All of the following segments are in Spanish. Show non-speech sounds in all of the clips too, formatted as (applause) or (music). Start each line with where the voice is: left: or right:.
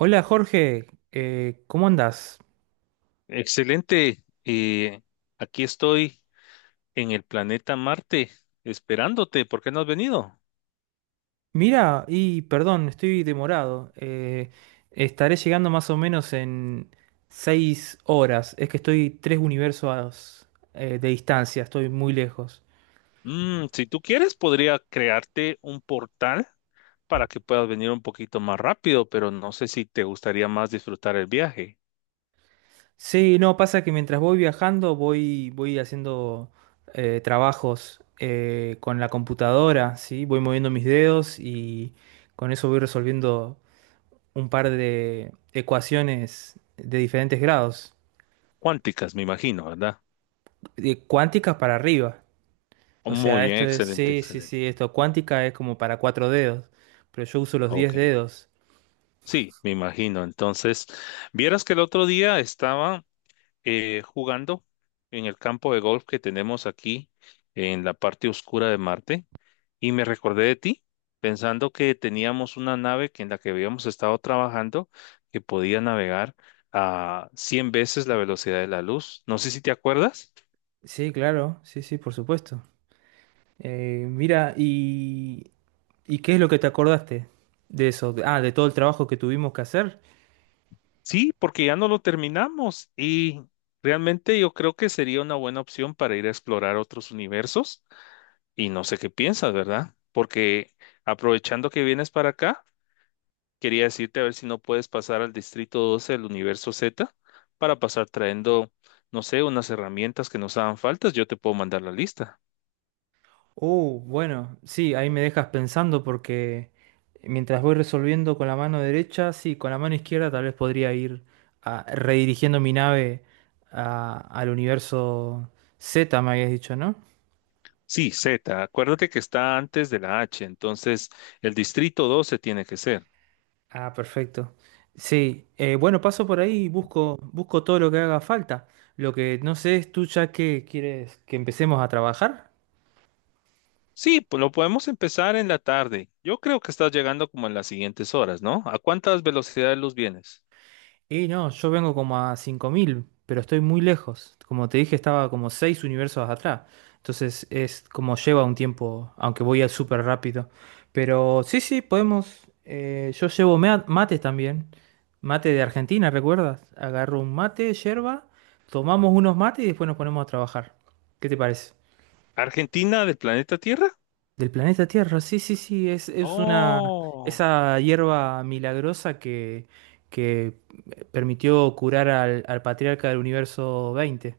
right: Hola, Jorge. ¿Cómo andás?
left: Excelente. Aquí estoy en el planeta Marte esperándote. ¿Por qué no has venido?
right: Mira, y perdón, estoy demorado. Estaré llegando más o menos en 6 horas. Es que estoy tres universos de distancia, estoy muy lejos.
left: Si tú quieres, podría crearte un portal para que puedas venir un poquito más rápido, pero no sé si te gustaría más disfrutar el viaje.
right: Sí, no, pasa que mientras voy viajando voy haciendo trabajos con la computadora, ¿sí? Voy moviendo mis dedos y con eso voy resolviendo un par de ecuaciones de diferentes grados.
left: Cuánticas, me imagino, ¿verdad?
right: De cuántica para arriba.
left: Oh,
right: O
left: muy
right: sea,
left: bien,
right: esto es,
left: excelente,
right: sí, sí,
left: excelente.
right: sí, esto cuántica es como para cuatro dedos, pero yo uso los diez
left: Ok.
right: dedos.
left: Sí, me imagino. Entonces, vieras que el otro día estaba jugando en el campo de golf que tenemos aquí en la parte oscura de Marte. Y me recordé de ti, pensando que teníamos una nave que en la que habíamos estado trabajando que podía navegar a 100 veces la velocidad de la luz. No sé si te acuerdas.
right: Sí, claro, sí, sí, por supuesto. Mira, ¿y qué es lo que te acordaste de eso? Ah, de todo el trabajo que tuvimos que hacer.
left: Sí, porque ya no lo terminamos y realmente yo creo que sería una buena opción para ir a explorar otros universos y no sé qué piensas, ¿verdad? Porque aprovechando que vienes para acá, quería decirte a ver si no puedes pasar al Distrito 12 del Universo Z para pasar trayendo, no sé, unas herramientas que nos hagan faltas. Yo te puedo mandar la lista.
right: Oh, bueno, sí, ahí me dejas pensando porque mientras voy resolviendo con la mano derecha, sí, con la mano izquierda tal vez podría ir redirigiendo mi nave al universo Z, me habías dicho, ¿no?
left: Sí, Z, acuérdate que está antes de la H, entonces el Distrito 12 tiene que ser.
right: Ah, perfecto. Sí, bueno, paso por ahí y busco todo lo que haga falta. Lo que no sé es tú ya que quieres que empecemos a trabajar.
left: Sí, pues lo podemos empezar en la tarde. Yo creo que estás llegando como en las siguientes horas, ¿no? ¿A cuántas velocidades de luz vienes?
right: Y no, yo vengo como a 5000, pero estoy muy lejos. Como te dije, estaba como 6 universos atrás. Entonces es como lleva un tiempo, aunque voy a súper rápido. Pero sí, sí, podemos. Yo llevo mates también. Mate de Argentina, ¿recuerdas? Agarro un mate, yerba, tomamos unos mates y después nos ponemos a trabajar. ¿Qué te parece?
left: ¿Argentina del planeta Tierra?
right: Del planeta Tierra, sí, sí, sí, es una,
left: Oh.
right: esa hierba milagrosa que permitió curar al patriarca del universo 20.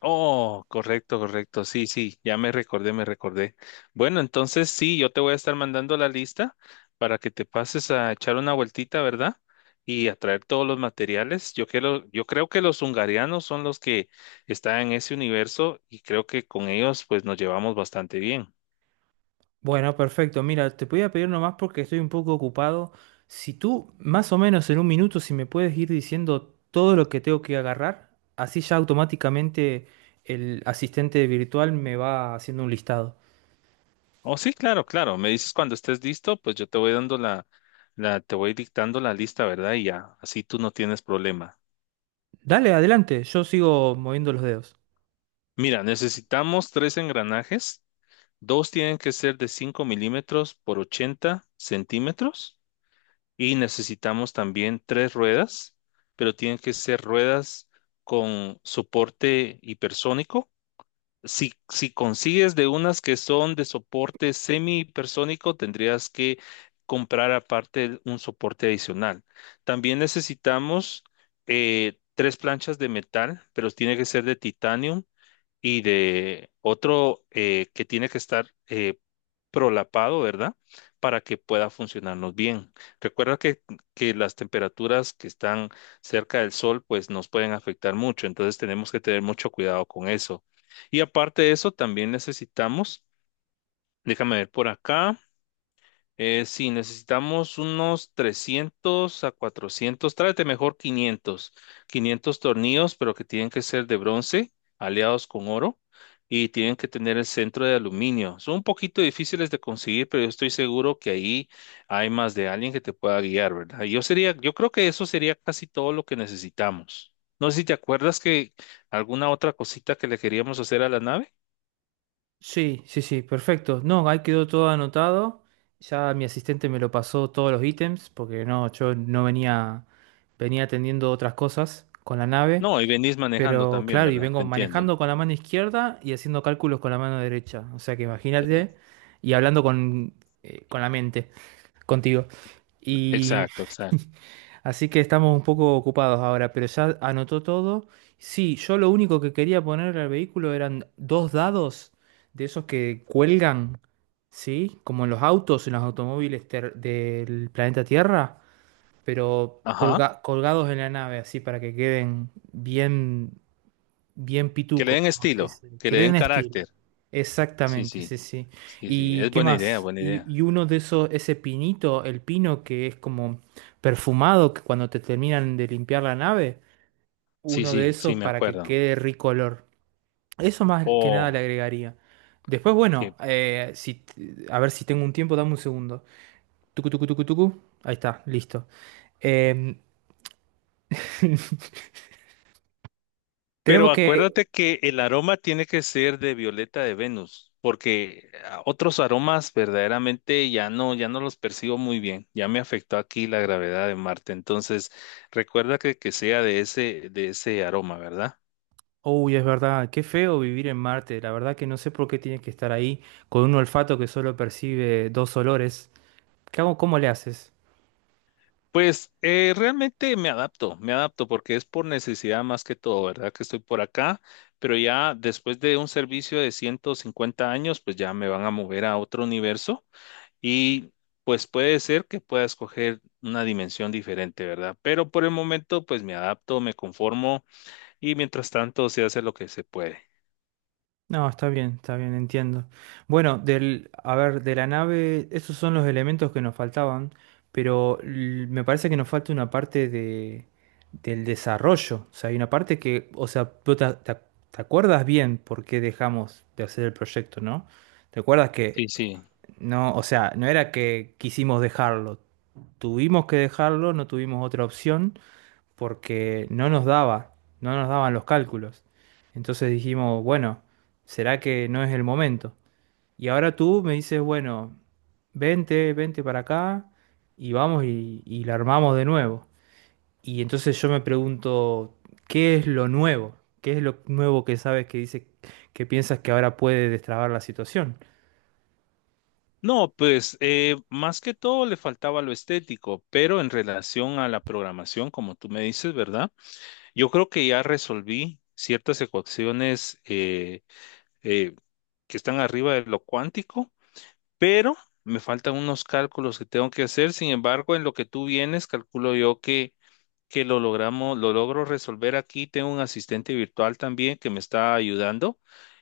left: Oh, correcto, correcto. Sí, sí, ya me recordé, me recordé. Bueno, entonces sí, yo te voy a estar mandando la lista para que te pases a echar una vueltita, ¿verdad? Y a traer todos los materiales. Yo creo que los hungarianos son los que están en ese universo y creo que con ellos pues nos llevamos bastante bien.
right: Bueno, perfecto, mira, te podía pedir nomás porque estoy un poco ocupado. Si tú, más o menos en un minuto, si me puedes ir diciendo todo lo que tengo que agarrar, así ya automáticamente el asistente virtual me va haciendo un listado.
left: Oh, sí, claro, claro. Me dices cuando estés listo, pues yo te voy dando te voy dictando la lista, ¿verdad? Y ya, así tú no tienes problema.
right: Dale, adelante, yo sigo moviendo los dedos.
left: Mira, necesitamos tres engranajes. Dos tienen que ser de 5 mm por 80 cm y necesitamos también tres ruedas, pero tienen que ser ruedas con soporte hipersónico. Si, si consigues de unas que son de soporte semi hipersónico, tendrías que comprar aparte un soporte adicional. También necesitamos tres planchas de metal, pero tiene que ser de titanio y de otro que tiene que estar prolapado, ¿verdad? Para que pueda funcionarnos bien. Recuerda que las temperaturas que están cerca del sol, pues nos pueden afectar mucho, entonces tenemos que tener mucho cuidado con eso. Y aparte de eso, también necesitamos, déjame ver por acá. Sí, necesitamos unos 300 a 400, tráete mejor 500, 500 tornillos, pero que tienen que ser de bronce, aleados con oro, y tienen que tener el centro de aluminio. Son un poquito difíciles de conseguir, pero yo estoy seguro que ahí hay más de alguien que te pueda guiar, ¿verdad? Yo sería, yo creo que eso sería casi todo lo que necesitamos. No sé si te acuerdas que alguna otra cosita que le queríamos hacer a la nave.
right: Sí, sí, sí, perfecto. No, ahí quedó todo anotado. Ya mi asistente me lo pasó todos los ítems, porque no, yo no venía atendiendo otras cosas con la nave.
left: No, y venís manejando
right: Pero
left: también,
right: claro, y
left: ¿verdad? Te
right: vengo
left: entiendo.
right: manejando con la mano izquierda y haciendo cálculos con la mano derecha. O sea que
left: Eh,
right: imagínate, y hablando con la mente, contigo. Y
left: Exacto, exacto.
right: así que estamos un poco ocupados ahora, pero ya anotó todo. Sí, yo lo único que quería poner al vehículo eran dos dados de esos que cuelgan, ¿sí? Como en los autos, en los automóviles del planeta Tierra, pero
left: Ajá.
right: colgados en la nave, así para que queden bien. Bien
left: Que le
right: pituco,
left: den
right: como se
left: estilo,
right: dice.
left: que
right: Que
left: le
right: le
left: den
right: den estilo.
left: carácter. Sí,
right: Exactamente,
left: sí,
right: sí, sí.
left: sí, sí.
right: ¿Y
left: Es
right: qué
left: buena idea,
right: más?
left: buena
right: Y,
left: idea.
right: y uno de esos, ese pinito, el pino que es como perfumado, que cuando te terminan de limpiar la nave,
left: Sí,
right: uno de
left: sí, sí,
right: esos
left: me
right: para que
left: acuerdo.
right: quede rico olor. Eso más que nada le
left: Oh,
right: agregaría. Después, bueno,
left: ok.
right: si, a ver si tengo un tiempo, dame un segundo. Tucu, tucu, tucu, tucu. Ahí está, listo. Em, (laughs)
left: Pero
right: tenemos que...
left: acuérdate que el aroma tiene que ser de violeta de Venus, porque ah, otros aromas verdaderamente ya no los percibo muy bien. Ya me afectó aquí la gravedad de Marte. Entonces, recuerda que sea de ese aroma, ¿verdad?
right: Uy, es verdad, qué feo vivir en Marte. La verdad que no sé por qué tienes que estar ahí con un olfato que solo percibe dos olores. ¿Qué hago? ¿Cómo le haces?
left: Pues realmente me adapto porque es por necesidad más que todo, ¿verdad? Que estoy por acá, pero ya después de un servicio de 150 años, pues ya me van a mover a otro universo y pues puede ser que pueda escoger una dimensión diferente, ¿verdad? Pero por el momento, pues me adapto, me conformo y mientras tanto se hace lo que se puede.
right: No, está bien, entiendo. Bueno, del, a ver, de la nave, esos son los elementos que nos faltaban, pero me parece que nos falta una parte del desarrollo. O sea, hay una parte que, o sea, tú te acuerdas bien por qué dejamos de hacer el proyecto, ¿no? ¿Te acuerdas que
left: Sí, sí.
right: no, o sea, no era que quisimos dejarlo, tuvimos que dejarlo, no tuvimos otra opción porque no nos daban los cálculos? Entonces dijimos, bueno, ¿será que no es el momento? Y ahora tú me dices, bueno, vente, vente para acá y vamos y la armamos de nuevo. Y entonces yo me pregunto, ¿qué es lo nuevo? ¿Qué es lo nuevo que sabes, que dice, que piensas que ahora puede destrabar la situación?
left: No, pues más que todo le faltaba lo estético, pero en relación a la programación, como tú me dices, ¿verdad? Yo creo que ya resolví ciertas ecuaciones eh, que están arriba de lo cuántico, pero me faltan unos cálculos que tengo que hacer. Sin embargo, en lo que tú vienes, calculo yo que lo logramos, lo logro resolver aquí. Tengo un asistente virtual también que me está ayudando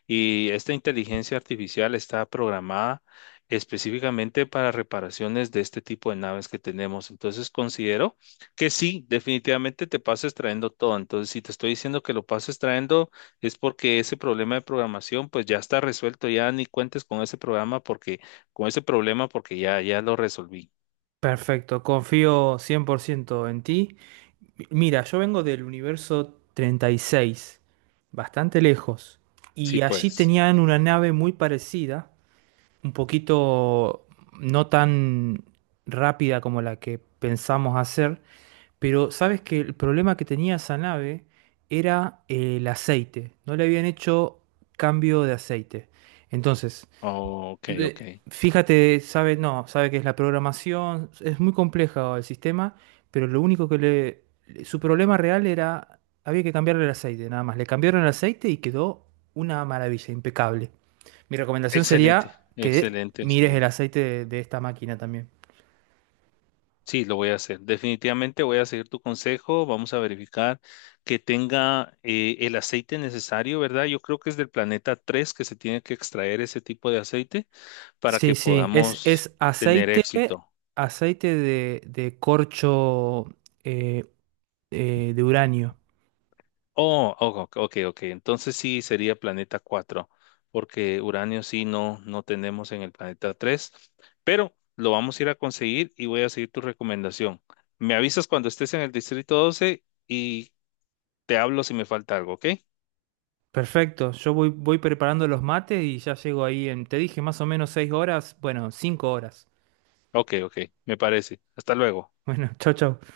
left: y esta inteligencia artificial está programada específicamente para reparaciones de este tipo de naves que tenemos. Entonces considero que sí, definitivamente te pases trayendo todo. Entonces, si te estoy diciendo que lo pases trayendo es porque ese problema de programación pues ya está resuelto, ya ni cuentes con ese programa porque con ese problema porque ya lo resolví.
right: Perfecto, confío 100% en ti. Mira, yo vengo del universo 36, bastante lejos,
left: Sí,
right: y allí
left: pues.
right: tenían una nave muy parecida, un poquito no tan rápida como la que pensamos hacer, pero sabes que el problema que tenía esa nave era el aceite, no le habían hecho cambio de aceite. Entonces,
left: Ok,
right: tú,
left: ok.
right: fíjate, sabe, no, sabe que es la programación, es muy compleja el sistema, pero lo único que su problema real era, había que cambiarle el aceite, nada más. Le cambiaron el aceite y quedó una maravilla, impecable. Mi recomendación
left: Excelente,
right: sería que
left: excelente,
right: mires el
left: excelente.
right: aceite de esta máquina también.
left: Sí, lo voy a hacer. Definitivamente voy a seguir tu consejo. Vamos a verificar que tenga el aceite necesario, ¿verdad? Yo creo que es del planeta 3 que se tiene que extraer ese tipo de aceite para que
right: Sí, sí, es,
left: podamos
right: es
left: tener éxito.
right: aceite de corcho eh, de uranio.
left: Oh, oh, ok, ok. Ok. Entonces sí sería planeta 4 porque uranio sí no, no tenemos en el planeta 3, pero lo vamos a ir a conseguir y voy a seguir tu recomendación. Me avisas cuando estés en el distrito 12 y te hablo si me falta algo, ¿ok?
right: Perfecto, yo voy preparando los mates y ya llego ahí en, te dije, más o menos 6 horas, bueno, 5 horas.
left: Ok, ok, me parece. Hasta luego.
right: Bueno, (laughs) chau, chau.